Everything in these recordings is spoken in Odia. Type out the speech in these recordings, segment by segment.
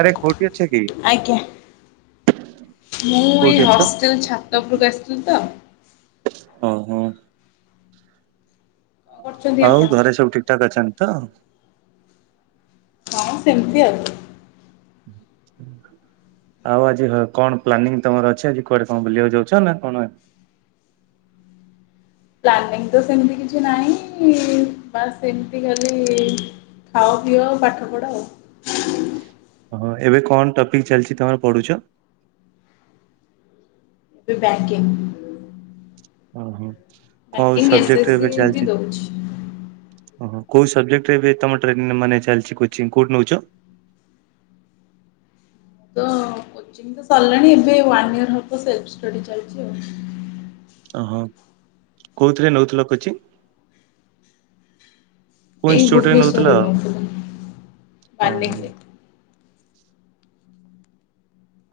ଆରେ ଗୋ ଆଜ୍ଞା। ମୁଁ ଏଇ କୋଉଠି ଅଛ? ହଷ୍ଟେଲ ଛାତ ଉପୁରକୁ ଆସିଥିଲି ତ। ଓ ହୋ। କରୁଛନ୍ତି ଆଉ ଆପଣ? ଘରେ ସବୁ ଠିକଠାକ ଅଛନ୍ତି ତ? ହଁ ସେମିତି ଆଉ। ହୁଁ। ଆଉ ଆଜି ହ କଣ ପ୍ଲାନିଂ ତମର ଅଛି ଆଜି କୁଆଡେ କଣ ବୁଲିବାକୁ ଯାଉଛ ନା କଣ ଆଜି ପ୍ଲାନିଂ ତ ସେମତି କିଛି ନାହିଁ ବାସ୍ ଏମତି ଖାଲି ଖାଅ ପିଅ ଆଉ ପାଠ ପଢ ଆଉ। ହଁ ଏବେ କଣ ଟପିକ ଚାଲଛି ତମର ପଢୁଛ? ଏବେ ବ୍ୟାଙ୍କିଙ୍ଗ୍। ଓହୋ କୋଉଁ ଏସ୍ ସବଜେକ୍ଟରେ ସି ଏବେ ବି ଚାଲଛି? ଦଉଛି। ଓହୋ କୋଉ ସବଜେକ୍ଟରେ ଏ ତମ ଟ୍ରେନ୍ ମାନେ ଚାଲଛି କୋଚିଂ କୋଉଠି ନଉଚ? ତ କୋଚିଙ୍ଗ ତ ସରିଲାଣି ଏବେ ୱାନ ୟିଅର ହବ ସେଲ୍ଫ ଷ୍ଟଡି ଚାଲଚି ଆଉ। ଓହୋ କୋଉଥିରେ ନଉଥିଲ କୋଚିଂ? କୋଉ ଏଇ ଇନଷ୍ଟିଚ୍ୟୁଟ ରେ ନଉଥିଲ? ଭୁବନେଶ୍ୱର ଓହୋ ନଉଥିଲି [unintelligible] ରେ।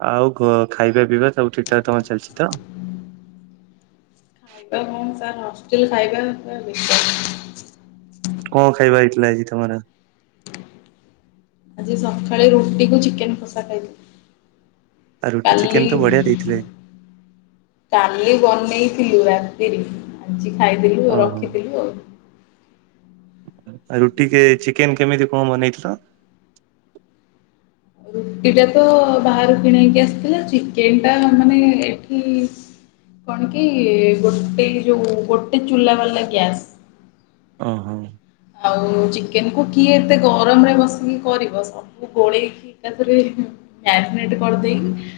ଆଉ ଖାଇବା ପିଇବା ସବୁ ଠିକଠାକ ତମର ଚାଲଛି ତ? ଖାଇବା କଣ ସାର୍ ହଷ୍ଟେଲ ଖାଇବା ପୁରା ବିଷ। କଣ ଖାଇବା ହେଇଥିଲା ଆଜି ତମର? ଆଜି ସଖାଳେ ରୁଟିକୁ ଚିକେନ କଷା ଆଉ ଖାଇଥିଲି। ରୁଟି କାଲି ଚିକେନ ତ ବଢିଆ ଦେଇଥିଲେ କାଲି ବନେଇ ଥିଲୁ ରାତିରେ ଆଜି ଖାଇଦେଲୁ ଆଉ ଓହୋ। ରଖିଥିଲୁ ଆଉ। ରୁଟି କେ ଚିକେନ କେମିତି କଁ ବନେଇଥିଲ? ରୁଟିଟା ତ ବାହାରୁ କିଣା ହେଇକି ଆସିଥିଲା, ଚିକେନ ଟା ମାନେ ଏଠି କଣ କି ଗୋଟେ ଯୋଉ ଗୋଟେ ଚୁଲା ବାଲା ଗ୍ୟାସ୍। ଅଁ ହଁ। ଆଉ ଚିକେନକୁ କିଏ ଏତେ ଗରମରେ ବସିକି କରିବ ସବୁ ଗୋଳେଇକି ଏକାଥରେ ମ୍ୟାଗନେଟ କର ଦେଇକି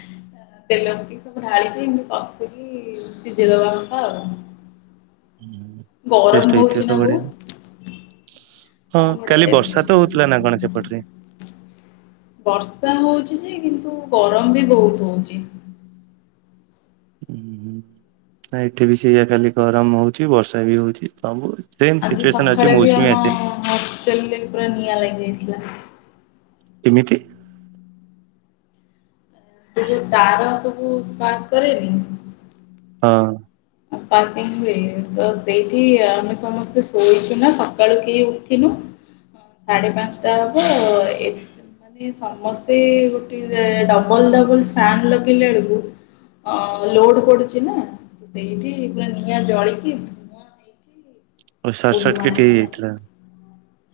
ତେଲ ସବୁ ଢାଳିକି ଏମତି କଷିକି ସିଝେଇ ଦବା କଥା ଆଉ। ଗରମ ଟେଷ୍ଟ ହଉଛି ହେଇଥିବ ନା ତ ବଢିଆ। ବହୁତ ହଁ ବଢ଼ିଆ କାଲି ଟେଷ୍ଟ। ବର୍ଷା ତ ହଉଥିଲା ନା କଣ ସେପଟରେ? ବର୍ଷା ହଉଚି ଯେ କିନ୍ତୁ ଗରମ ବି ବହୁତ ହଉଚି। ଉ ହୁଁ ହୁଁ ଏଠି ବି ସେଇଆ ଖାଲି ଗରମ ହଉଚି ବର୍ଷା ବି ହଉଚି ସବୁ ସେମ ଆଜି ସିଚୁଏସନ ଅଛି ସଖାଳେ ବି ମୌସୁମୀ ଆମ ଆସିନି। ହଷ୍ଟେଲରେ ପୁର ନିଆଁ ଲାଗିଯାଇଥିଲା। କିମିତି? ସେ ଯୋଉ ତାର ସବୁ ସ୍ପାର୍କ କରେନି ହଁ। ସ୍ପାରକିଙ୍ଗ ହୁଏ ତ ସେଇଠି ଆମେ ସମସ୍ତେ ଶୋଇଚୁ ନା ସକାଳୁ କେହି ଉଠିନୁ ହଁ ସାଢେ ପାଞ୍ଚଟା ହବ ଆ ଏ ମାନେ ସମସ୍ତେ ଗୋଟେ ଡବଲ ଡବଲ ଫାନ ଲଗେଇଲେ ବେଳକୁ ଅ ଲୋଡ ପଡୁଚି ନା ସେଇଠି ପା ନିଆଁ ଜଳିକି ଧୂଆଁ ହେଇକି ଓ ସଠ ବହୁତ ସଠ ଧୂଆଁ କିଟ ହେଇଥିଲା। ହେଇଯାଇଥିଲା।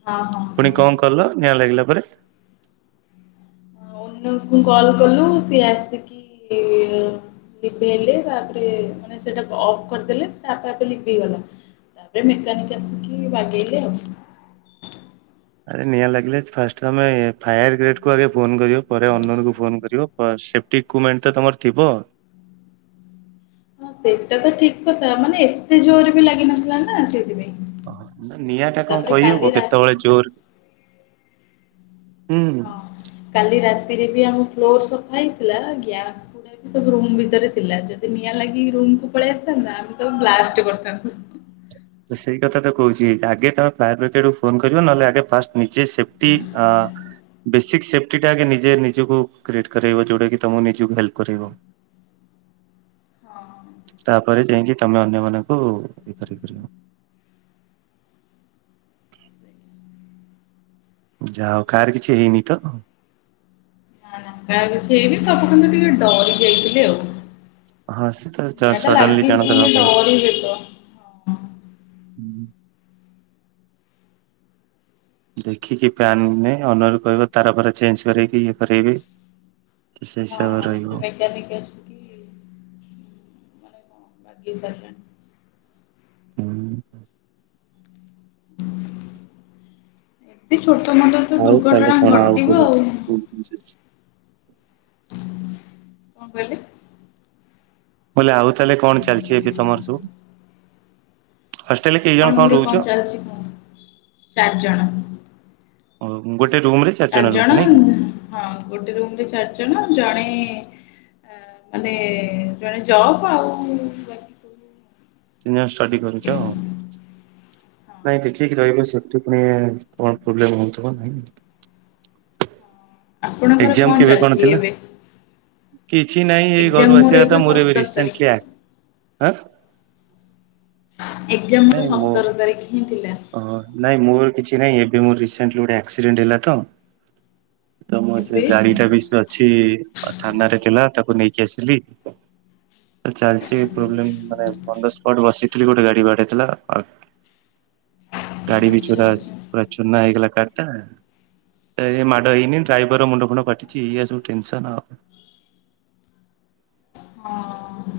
ହଁ ହଁ ପୁଣି କଣ କଲ ନିଆଁ ଲାଗିଲା ପରେ ଓନରଙ୍କୁ କଲ କଲୁ ସିଏ ଆସ କିି ଲି ହେଲେ ତାପରେ ମାନେ ସେଟା ଅଫ୍ କରିଦେଲେ ସେଟା ଆପେ ଆପେ ଲି ହେଇଗଲା। ତାପରେ ମେକାନିକ ଆସିକି ବାଗେଇଲେ ଆଉ। ଆରେ ନିଆଁ ଲାଗିଲେ ଫାଷ୍ଟ ତମେ ଫାୟାର ଗ୍ରେଟ୍ କୁ ଆଗେ ଫୋନ କର ପରେ ଓନକୁ ଫୋନ କରିବ। ସେଫ୍ଟି ଇପମେଣ୍ଟ ତ ତମର ଥିବ। ହଁ ସେଇଟା ତ ଠିକ କଥା ମାନେ ଏତେ ଜୋର ବି ଲାଗିିନଥିଲା ନା ସେଇଥିପାଇଁ ଓହୋ ନିଆଁଟା କଣ ତାପରେ କହିବୁ କାଲି ରା କେତେବେଳେ ଜୋର ହୁଁ। ହଁ କାଲି ରାତିରେ ବି ଆମ ଫ୍ଲୋର ସଫା ହେଇଥିଲା ଗ୍ୟା ସବୁ ରୁମ ଭିତରେ ଥିଲା ଯଦି ନିଆଁ ଲାଗି ରୁମକୁୁ ପଳେଇ ଆସିଥାନ୍ତା ଆମେ ସବୁ ବ୍ଲାଷ୍ଟ କରିଥାନ୍ତୁ। ହ ତ ସେଇ କଥା ତ କହୁଛି ଆଗେ ତମେ ଫାୟାର ବ୍ରିଗେଡୁ ଫୋନ କରିବ ନହେଲେ ଆଗେ ଫାଷ୍ଟ ନିଜେ ସେଫ୍ଟି ଆଁ ବେସିକ୍ ସେଫ୍ଟିଟା ଆେ ନିଜେ ନିଜକୁ କ୍ରିଏଟ୍ କରାଇବ ଯେଉଁଟାକି ତମକୁ ନିଜକୁ ହେଲ୍ପ କରେଇବ। ହଁ। ତାପରେ ଯାଇକି ତମେ ଅନ୍ୟ ମାନଙ୍କୁ ଇଏ କରିବ। ଯାହା ହୋଉ କାହାର କିଛି ହେଇନି ତ? ନା କାହାର କିଛି ହେଇନି ସବୁ କିନ୍ତୁ ଟିକେ ଡରି ଯାଇଥିଲେ ଆଉ। ହଁ ସେ ତ ନିଆଁ ଟା ସଡନଲି ଲାଗିଚି ଜଣଙ୍କର ହବ। ମାନେ ଡରି ଯେତ ହୁଁ। ଦେଖିକି ପ୍ୟନ ଓନରଙ୍କୁ କହିବ ତାର ପରେ ଚେଞ୍ଜ କରାଇକି ଇଏ କରେଇବେ। ସେ ହିସାବରେ ହଁ ରହିବ ସେ ମେକାନିକ୍ ଅଛନ୍ତି। ବାଗେଇ ସାରିଲେଣି। ହୁଁ। [inaudible] ଏମତି ଛୋଟ ମୋଟ ତ ଆଉ ତାହେଲେ ଦୁର୍ଘଟଣା କଣ ଘଟିବ ଆଉ। ହୁଁ। କଣ କହିଲି? ମୁଁ କହିଲି ଆଉ ତାହେଲେ କଣ ଚାଲିଚି ଏବେ ତମର ସବୁ ହଷ୍ଟେଲରେ କେଇ ଜଣ ଆପଣଙ୍କର ରହୁଛ? କଣ ଚାଲିଚି କୁହନ୍ତୁ? ଚାରିଜଣ ଓ ଗୋଟେ ରୁମ ରେ ଚାରି ରହୁଛ ଜଣ ନାଇଁ କି ହଁ ଗୋଟେ ରୁମ ରେ ଚାରି ଜଣ ଜଣେ ଆ ମାନେ ଜଣେ ଜବ ଆଉ ବାକି ସବୁ ତିନିଜଣ ଷ୍ଟଡି ଜବ୍ କରୁଚ କେହି ଆଉ ହଁ। ନାଇଁ ଦେଖିକି ରହିବେ ସେପ୍ଟି ଫୁଣି କଣ ପ୍ରୋବ୍ଲେ ହୋଉଥିବ ନାଇଁ। ଆପଣଙ୍କର ଏକ୍ଜାମ କେବେ କଣ ଚାଲିଛି ଥିଲା? ଏବେ? କିଛି ନହିଁ ଏଇ ଏକ୍ଜାମ ଘରୁ ଆସିବା କଥା ମୋର ଏବେ ସତର ତାରିଖ। ରିସେଣ୍ଟଲି ଏକ୍ଜାମ ମୋର ନାଇଁ ମୁଁ ସତର ତାରିଖ ହିଁ ଥିଲା। ଅ ନାଇଁ ମୋର କିଛି ନାଇଁ। ମୋର ରିସେଣ୍ଟ ଗୋଟେ ଆକ୍ସିଡେଣ୍ଟ ହେଲା ତ ତମର ସେ କେବେ ଗାଡି ଟା ବି ସେ ଅଛି ଥାନରେ ଥିଲା ତାକୁ ନେଇକି ଆସିଲି ଚାଲିଚି ଆଜ୍ଞା ପ୍ରୋବ୍ଲେ ମାନେ ବ ସ୍ପଟ ବସିଥିଲି ଗୋଟେ ଗାଡି ବାଡେଇଦେଲା ଆ ଗାଡି ବି ଆଚ୍ଛା ଚୁର ଆଚ୍ଛା ପୁର ଚୁନା ହେଇଗଲା କାର ଟା ଏ ମାଡ ହେଇନି ଡ୍ରାଇଭରର ମୁଣ୍ଡ ଫୁଣ୍ଡ ଫାଟିଚି ଏଇଆ ସବୁ ଟେନସ ହଁ।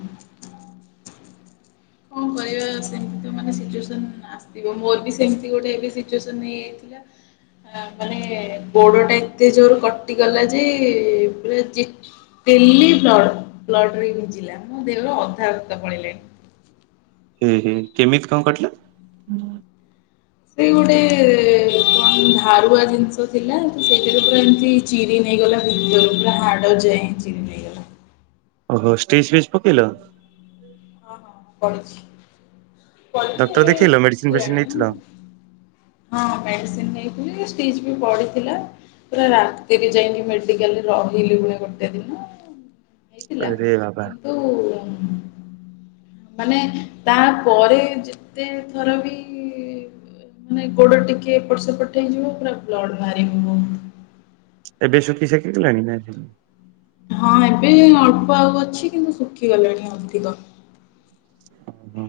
ସିଚିଏସନ ଅଶିଥିବ ମୋର ବି ସେମିତି ଗୋଟେ ଏବେ ସିଚେଶନ ହେଇଯାଇଥିଲା। ଆ ମାନେ ଗୋଡ ଟା ଏତେ ଜୋର କଟିଗଲା ଯେ ପୁରା କିଲେ ବ୍ଲଡ ବ୍ଲଡ ରେଭିଜିଲା ମୋ ଦେହର ଅଧା ରକ୍ତ ପଳିଲାଣି। ଏ ହେ କେମିତି କଣ କିତିଲା? ସେ ଗୋଟେ କଣ ଧାରୁଆ ଜିନିଷ ଥିଲା ତ ସେଇଟାରେ ପୁରା ଏମିତି ଚିରି ନେଇଗଲା ଭତକୁ ପୂରା ହାଡ ଯାଏ ଚିରି ନେଇଗଲା। ଓହୋ ଷ୍ଟିଜ ଫିଚ ପକେଇଲ। ପଡିଛି। Doctor A ଦେଖେଇଲ medicine ଫେଡିସିନ ନେଇଥିଲ? ଶୁଖିଲାନି ହଁ ମେଡିସିନ ନେଇ ଷ୍ଟିଯି ବିପଡିଥିଲା। ପୁରା ରାତିରେ ଯାଇନି ମେଡିକାଲ ରହିଲି ପୁଣି ଗୋଟେ ଦିନ। ହେଇଥିଲା ଆରେ ବାବା କିନ୍ତୁ? ମାନେ ତାପରେ ଯେତେ ଥର ବି ମାନେ ଗୋଡ ଟିକେ ଏପଟ ସେପଟ ହେଇଯିବ ପୁରା୍ ବ୍ଲଡ ବାହାରିବ ହୁତୁ। ସୁଖୀ ସଖୀ ଗଲାଣି ନାଇତ। ହଁ ଏବେ ଅଳ୍ପ ଆଉ ଅଛି କିନ୍ତୁ ଶୁଖିଗଲାଣି ଅଧିକ। ଓହୋ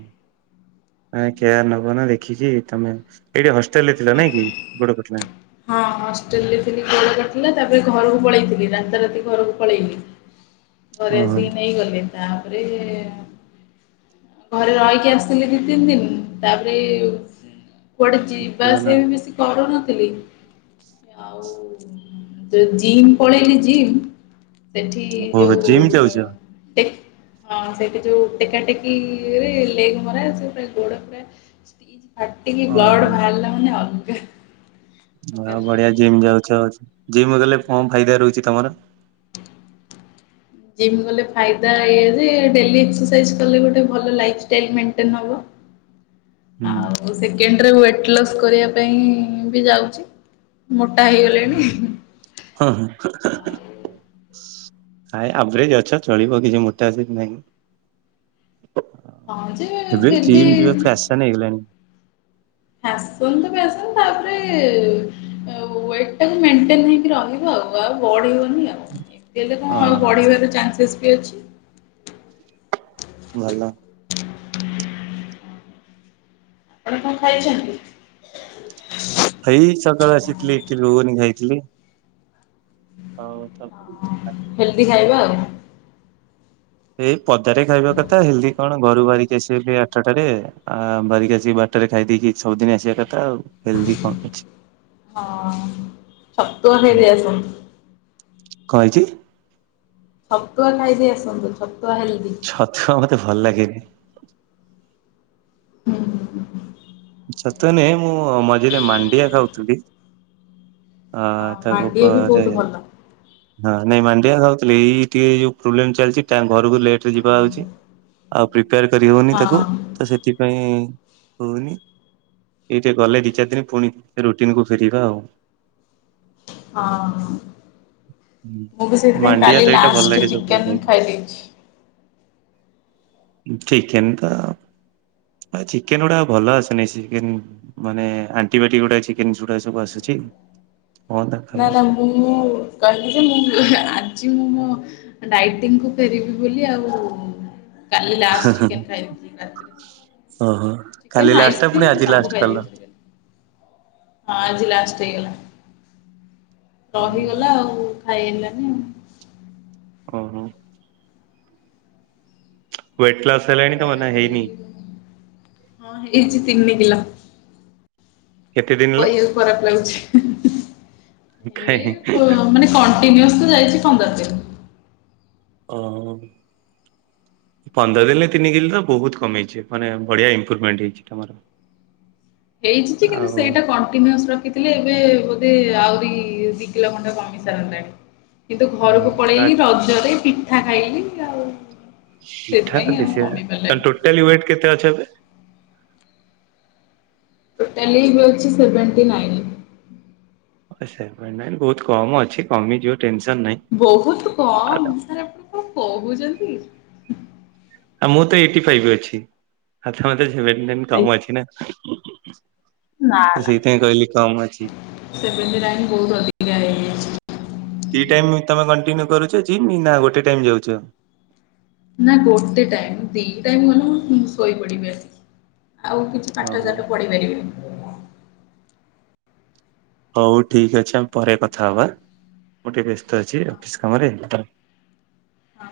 କେୟାର ନବ ନା ଦେଖିଛି ତମେ ଏଇଠି ଥିଲା ନାଇଁ କି ଗୋଡକଟିଲା। ହଁ ହଷ୍ଟେଲରେ ଥିଲି ଗୋଡ କଟିଥିଲା ତାପରେ ଘରକୁ ପଳେଇଥିଲି ରାତାରାତି ଘରକୁ ପଳେଇଲି। ଘରେ ଓହୋ। ଆସି ନେଇଗଲେ ତାପରେ ଘରେ ରହିକି ଆସିଥିଲି ଦି ତିନି ଦିନ ତାପରେ କୁଆଡେ ଯିବା ଦେଖିବ ନା ଆସିବା ବି ବେଶୀ କରୁନଥିଲି ଆଉ। ତ ଜିମ୍ ପଳେଇନି ଜିମ୍। ସେଠି ଓହୋ ଯୋଉ ଜିମ୍ ଯାଉଛ? ହଁ ସେଇଠି ଯୋଉ ଟେକାଟେକିରେ ଲେଗ ମରା ସେ ଗୋଡ ପୁରା କାଟିକି ବ୍ଲଡ ଓହୋ ବାହାରିଲା ମାନେ ଅଲଗା। ହ ପ୍ରକାର। ବଢିଆ ଜିମ୍ ଯାଉଛ ଜିମ୍ ଗଲେ କଣ ଫାଇଦା ରହୁଛି ତମର? ଜମ୍ ଗଲେ ଫାଇଦା ଏଆଯେ ଡେଲି ଏସ୍ରରସାଏଜ୍ କଲେ ଭଲ ଲାଇଫଟାଇଲିମେଟେନ୍ ହେବ। ହୁଁ ଆଉ ସେକେଣ୍ଡରେ ୟୋଟ ଲସ୍ କରିବା ପାଇଁ ବି ଯାଉଛି ମୋ ହୁଁ ହୁଁ। ଆଉ ଆ ଆଭରେଜ ଅଛ ଚଳିବ କିଛି ମୋଟା ସେମିତି ନହିଁ। ହଁ ଯେ ଏବେ ଫିର୍ ଜିମ୍ ଯିବା ଫ୍ୟାସନ ହେଇଗଲାଣି। ଫ୍ୟାସନ ତ ତାପରେ ୱଟ ମେଟେନ ହେଇକି ରହିବ ଆଉ ବଢୀ ବନି। ଏମି ହଁ ତିଆଉ ଚାନ୍ସେ ବିଅଚି। ଭଲ। ହଁ ହଁ। ଆପଣେ କଣ ଖାଇଛନ୍ତି? ହେଇ ସକାଳ ଆଛିଥିଲି ଏଠି ଭତିଳିଗୁ ଗୁନି ଖାଇଥିଲି ଆଉ। ହେଲ୍ଦି ଖାଇବା ଆଉ। ହଁ। ଏଇ ପଦାରେ ଖାଇବା କଥା ହେି କଣ ଘରୁ ବାହାରିକି ଆସିବା ଆଠାଟାରେ ଆ ବାହାରିକି ଆସିକି ବାରଟାରେ ଖାଇ ଦେଇେଇକି ସବୁଦିନ ଆସିବା କଥା ଆଉ। ହେଲଦି କମ୍ ଅଛି। ହଁ ଚତୁଆ ଖାଇକି ଯାଇଥିଲ। କହେଇଁଚି? ଛତୁଆ ଖାଇଯାଇ ଆସନ୍ତୁ ଛକ ଛଟୁଆ ମତେ ଭଲ ଲାଗନି। ହୁଁ। ଛତୁଆ ନୁହଁ ମୁଁ ମଝିରେ ମାଣ୍ଡିଆ ଖାଉଥିଲି। ହଁ ତା ମାଣ୍ଡିଆ ବି ଉପରେ ବହୁତ ଭଲ ହଁ ନାଇଁ ମାଣ୍ଡିଆ ଦଉ ଚୋଲି ଏଇ ଟିକେ ଏଇ ଯୋଉ ପ୍ରୋବ୍ଲେମ ଚାଲଚି ଟାଇମ୍ ଘରକୁ ଲେଟରେ ଯିବା ହୋଉଚି ଆଉ ପ୍ରି ପ୍ରିପାର କରିହୋଉନି ତାକୁ ହଁ ତ ସେଥିପାଇଁ ରହୁନି। ଏଇଟେ ଗଲେ ଦି ଚାରି ଦିନ ପୁଣି ରୋଟିନକୁୁ ଫେରିବା ଆଉ। ହଁ। ମୁଁ ବି ସେଇଥିପାଇଁ ମାଣ୍ଡିଆ କାଲି ଦହିଟା ଭଲ ଲାଷ୍ଟ ଚିକେନ ଖାଇଦେଇଚି। ଉଁ ଚିକେନ ତ ଆଉ ଏ ଚିକେନଗୁଡା ଆଉ ଭଲ ଅସୁନେଇ ସ୍ ଚିକେନ୍ ମାନେ ଆଣ୍ଟିବାୟୋଟିକ ଗୁଟାଏ ଚିକେନଗୁଡା ସବୁ ଆସୁଚି। ନା ନା ମୁ-ମୁଁ କହିଲି ଯେ ମୁଁ ଆଜି ମୁଁ ମୋ ଡାଇଟିଙ୍ଗକୁ ଫେରିବି ବୋଲି ଆଉ କାଲି ଲାଷ୍ଟ ଚିକେନ ଖାଇଦେଇଥିଲି ରାତିରେ। ଓହୋ କାଲି ଚିକେନ ଲାଷ୍ଟ ଟା ପୁଣି ଆଇସକ୍ରିମ୍ ଆଜି ସବୁ ଲାଷ୍ଟ କଲ। ଖାଇଦେଇଥିଲି କାଲି ହଁ ଆଜି ଲାଷ୍ଟ୍। ହେଇଗଲା ରହିଗଲା ଆଉ ଖାଇ ହେଲାନି ଆଉ। ଓହୋ। ୱେଟ ଲସ୍ ହେଲାଣି ତମର ନା ହେଇନି ହେଇଚି ତିନି କିଲ। କେତେ ଦିନ ହେଲା? କହିବାକୁ ଖରାପ ଲାଗୁଛି। ଏଇ କାଇଁ କଣ ମାନେ କଣ୍ଟିନିଅସଲି ଯାଇଚି ପନ୍ଦର ଦିନ। ଓଃ ପନ୍ଦର ଦିନରେ ତିନି କିଲର ବୋହୁତ କମିଚି ମାନେ ବଢିଆ ଇମ୍ପ୍ରୁଭମେଣ୍ଟ ହେଇଚି ତମର। ହେଇଛି ଯେ କିନ୍ତୁ ଆଉ ସେଇଟା କଣ୍ଟିନିଅସ୍ ରଖିଥିଲେ ଏବେ ବୋଧେ ଆଉ ଦି-ଦିକିଲ ଖଣ୍ଡେ କମି ସାରନ୍ତାଣି କିନ୍ତୁ ହୁଁ, ଘରକୁ ଆ ପଳେଇଲି ରଜରେ ପିଠା ଖାଇଲି ଆଉ ଠିକ୍ ଠାକ୍ ନା ସେଥିପାଇଁ ଆଉ ବେଶୀ ହେବେ କମି ପାରିଲାନି ତାହେଲେ ଟୋଟାଲି ୱେଟ କେତେ ଅଛ ଏବେ? ଟୋଟାଲି ହୋଉଚି ସେଭେଣ୍ଟି ନାଇନ୍। ଓ ସେଭେଣ୍ଟି ନାଇନ୍ ବୋହୁତ କମ ଅଛି କମିଯିବ ଟେନସନ ନାହିଁ। ବୋହୁତୁ କମ୍ ଆଉ ସାର୍ ଆପଣ କଣ କହୁଚନ୍ତି? ଆଉ ମୁଁ ତ ଏଇଟି ଫାଇପ୍ ଅଛି ଆଛା ମତେ [unintelligible] କମ ଆଜ୍ଞା ଅଛି ନା। ନା ତ ନା ସେଇଥିପାଇଁ କହିଲି କମ ଅଛି। ସେଭେଣ୍ଟି ନାଇନ୍ ବୋହୁତ ଅଧିକା ହେଇଯାଇଚି। ଦି ଟାଇମ ତମେ କଣ୍ଟିନ୍ୟୁ କରୁଚ ଜିମ୍ ନା ଗୋଟେ ଟାଇମ୍ ଯାଉଚ? ନା ଗୋଟେ ଟାଇମ୍ ଦି ଟାଇମ୍ ଗଲେ ମୁଁ ଶୋଇପଡିବି ଆସିକି। ଆଉ କିଛି ପାଠ ଓହୋ ସାଠ ପଢି ପାରିବିନି। ହୋଉ ଠିକଅଛି ଆମେ ପରେ କଥା ହବା। ମୁଁ ଟିକେ ବ୍ୟସ୍ତ ଅଛି ଅଫିସ୍ ହଁ କାମରେ ତ ହଁ।